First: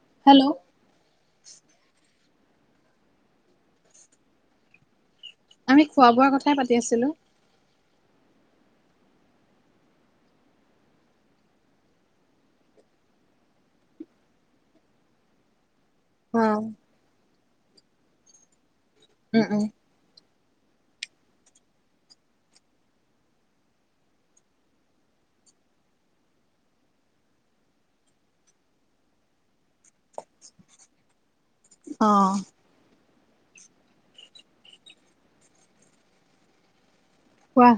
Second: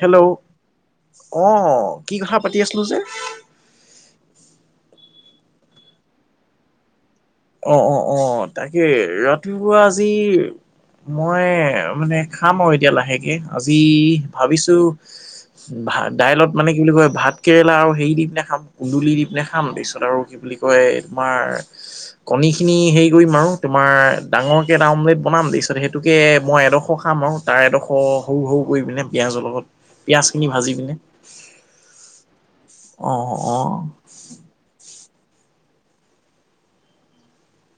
Hello অ কি কথা পাতি আছিলো যে আমি খোৱা-বোৱাৰ কথাই পাতি আছিলো অ অ অ তাকে ৰাতিপুৱা আজিৰ মই মানে খাম আৰু এতিয়া লাহেকে আজি ভাবিছো ভাত দাইলত উম মানে কি বুলি কয় ভাত কেৰেলা আৰু হেৰি দি পিনে খাম কুন্দুলি দি পিনে উম খাম তাৰপিছত আৰু কি বুলি কয় তোমাৰ কণীখিনি হেৰি কৰিম আৰু তোমাৰ ডাঙৰকৈ এটা অমলেট বনাম তাৰ পিছত সেইটোকে মই এডখৰ খাম আৰু তাৰ এডখ সৰু সৰু কৰি পিনে পিঁয়াজৰ লগত পিঁয়াজখিনি ভাজি পিনে অ। অ অ। কোৱা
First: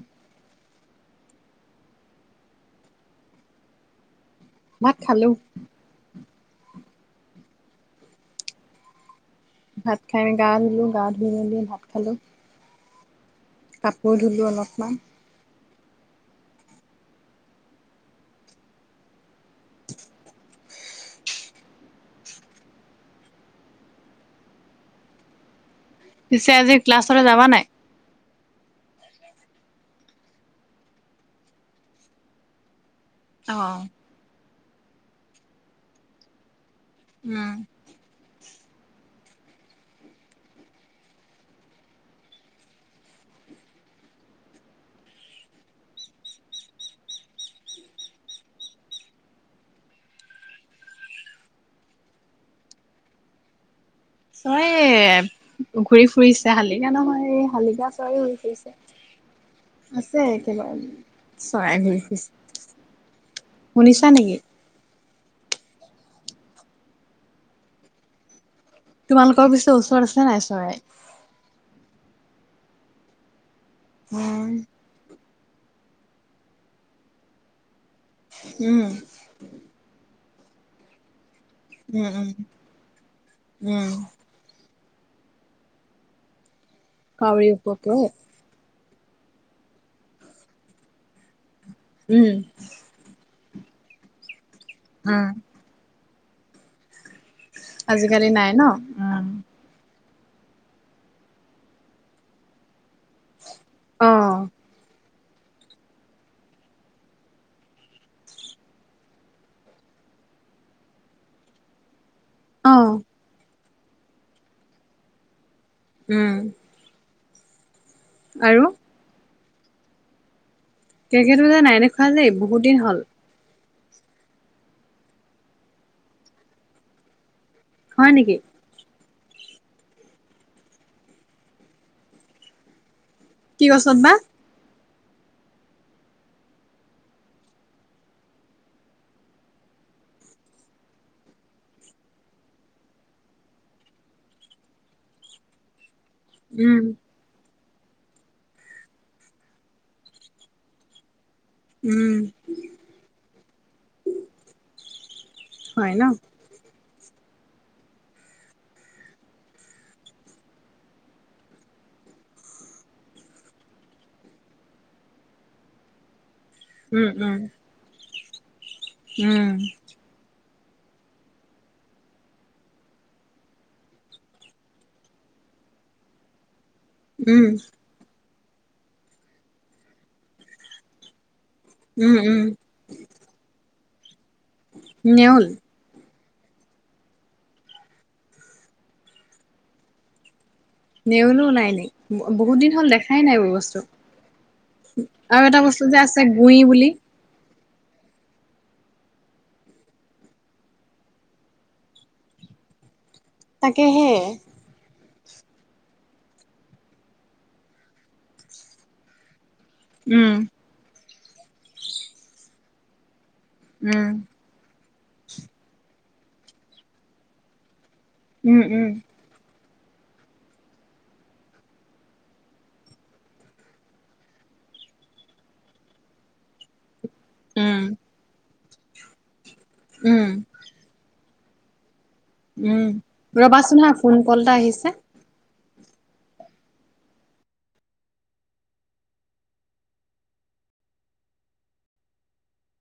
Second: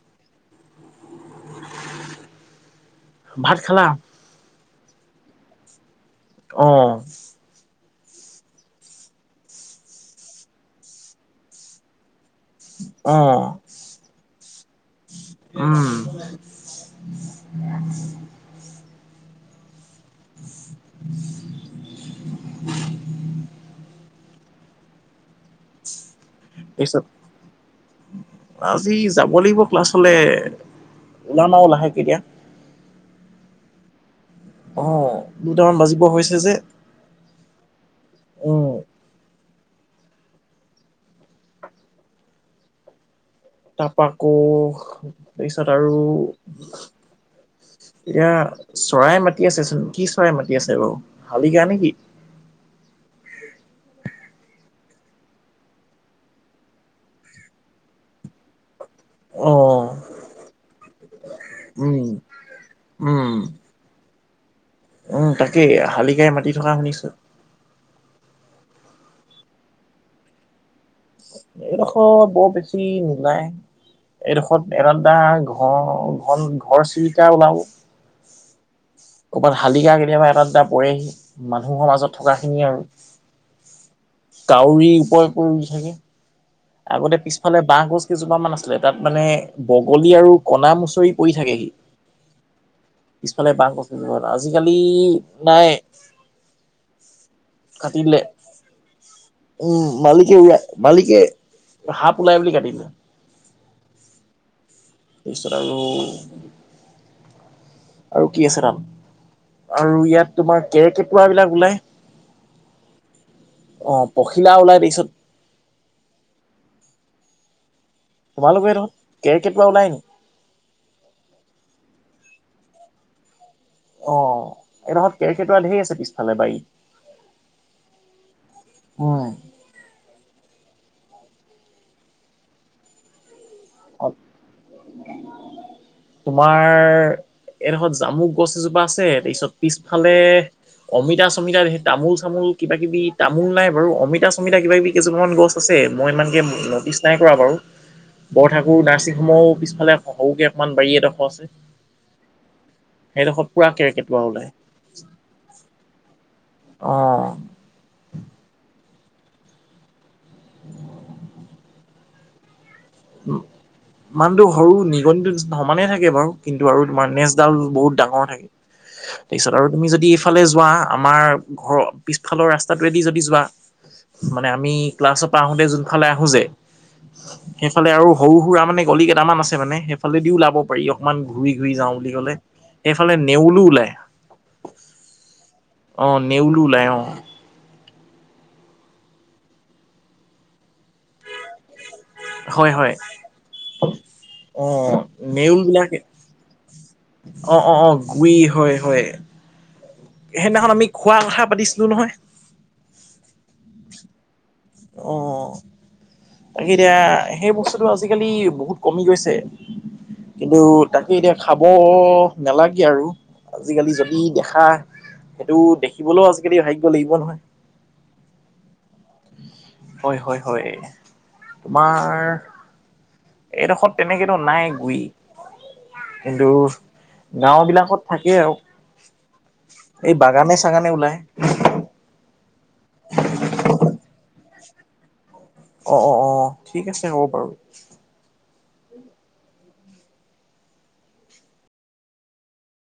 ভাত খালা। ভাত খালোঁ। অ। ভাত খাই গা ধুলো, গা ধুই মেলি ভাত খালো। অ কাপোৰ ধুলোঁ অলপমান। উম। [inaudible] [unintelligible] পিছে আজি তাৰপিছত ক্লাছলে যাবা নাই? আজি যাব লাগিব ক্লাছলে ওলাম আৱ লাহেকে এতিয়া অঁ অ দুটামান বাজিব হৈছে যে উম। উম তাপা আকৌ তাৰপিছত আৰু। ইয়া চৰাই মাতি আছে চোন কি চৰাই মাতি আছে বাৰু শালিকা নেকি? চৰাইয়ে ঘূৰি ফুৰিছে শালিকা নহয় এই শালিকা চৰাই উৰি ফুৰিছে। অ। আছে একেবাৰে চৰাই উম ঘূৰি ফুৰিছে উম শুনিছা নেকি? উম তাকেই শালিকাই মাতি থকা শুনিছোঁ। তোমালোকৰ পিছৰ ওচৰত আছে নাই চৰাই? এইডখৰ বৰ বেছি নাই উম এইডখৰত এডাল বাঁহ অ ঘন ঘৰ চিৰিকা ওলাব। উম। কবাত শালিকা কেতিয়াবা এটা দুটা পৰেহি। মানুহৰ উম মাজত উম থকা খিনিয়ে আৰু উম কাউৰী উপৰ উপৰে উৰি থাকে। আগতে কাউৰী পিছফালে বাহঁ ওপকৈ গছ কেইজোপা মান আছে। লে তাত মানে বগলী আৰু কণা মুচৰি পৰি থাকে সি। উম। পিছফালে বাহঁ গছ আজিকালি উম নাই। কাটি দিলে। আজিকালি নাই ন উম। উম মালিকে মালিকে। সাপ ওলাই বুলি কাটিলে। অহ। তাৰপিছত আৰু আৰু কি আছে কাম। আৰু ইয়াত তোমাৰ কেৰৰ্কেটুৱা বিলাক ওলায়। অহ। অ পখিলা ওলাই দেৰিছত। উম। আৰু তোমালোকৰ এইদখত কেৰৰ্কেটুৱা ওলাই নি? কেৰৰ্কেটোৱা যে নাই দেখুৱা দেই বহুত দিন হ'ল। অ এই দখত কেৰ্কেটুৱা ঢেৰ আছে পিছফালে বাৰীত। হয় নেকি? হয়। কি গছত অ বা? তোমাৰ এইডখত জামুক গছ এজোপা আছে তাৰপিছত পিছফালে। অমিতা- চমিতা তামোল -চামোল কিবা -কিবি তামোল নাই বাৰু অমিতা চমিতা কিবা -কিবি কেইজোপামান গছ গছে মই ইমানকে উম, নটিচ নাই কৰা বাৰু। বৰঠাকুৰ নাৰ্ছিং হোমৰো পিফালে সৰুকে অকমান বাৰী এডখ আছে। উম। সেইডখত পূৰা কেৰ্কেটুৱা ওলাই। হয় ন। অ। অ। উ মানুহটো সৰু নিগনিটো সমানে থাকে বাৰু। কিন্তু আৰু তোমাৰ উম, উম, নেজডাল বহুত ডাঙৰ থাকে। উম, তাৰপিছত আৰু তুমি যদি পিছফালে যোৱা আমাৰ ঘৰৰ পিছফালৰ ৰাস্তাটোৱেদি যদি যোৱা। মানে আমি ক্লাছৰ পৰা আহোতে যোনফালে আহো যে। উম। [unintelligible] আৰু সৰু সুৰা মানে গলি কেইটামান আছে মানে সে সেইফালেদিও ওলাব পাৰি অকমান ঘূৰি ঘূৰি যাওঁ বুলি উম, ক'লে। উম, সেইফালে নেউলো ওলায়। নেউল? অ, নেউলো ওলাই অ। নেউলো নাই নি? ব বহুত দিন হয় হ'ল হয় দেখাই নাই এইবোৰ বস্তু। অ আৰু এটা নেউল বস্তু বিলাকে যে আছ গুই বুলি। অ, অ, অ গুই হয়, হয়। সেইদিনাখন আমি খোৱা কথা পাতিছিলো নহয়। তাকেহে। অ। তাকে এতিয়া সেই বস্তুটো আজি-কালি বহুত কমি গৈছে, উম, কিন্তু তাকে এতিয়া খাব নালাগে আৰু আজি-কালি উম, যদি দেখা সেইটো দেখিবলৈও আজি-কালি ভাগ্য লাগিব নহয়। উম, উম। হয়, হয়, হয়। তোমাৰ এইডোখৰত তেনেকেতো নাই গুই, কিন্তু গাঁও উম, বিলাকত থাকেই আও এই উম, বাগানে-চাগানে ওলায়। উম, ৰবাচোন হা ফোন কল এটা আহিছে। অ, অ, অ ঠিক আছে হ'ব বাৰু।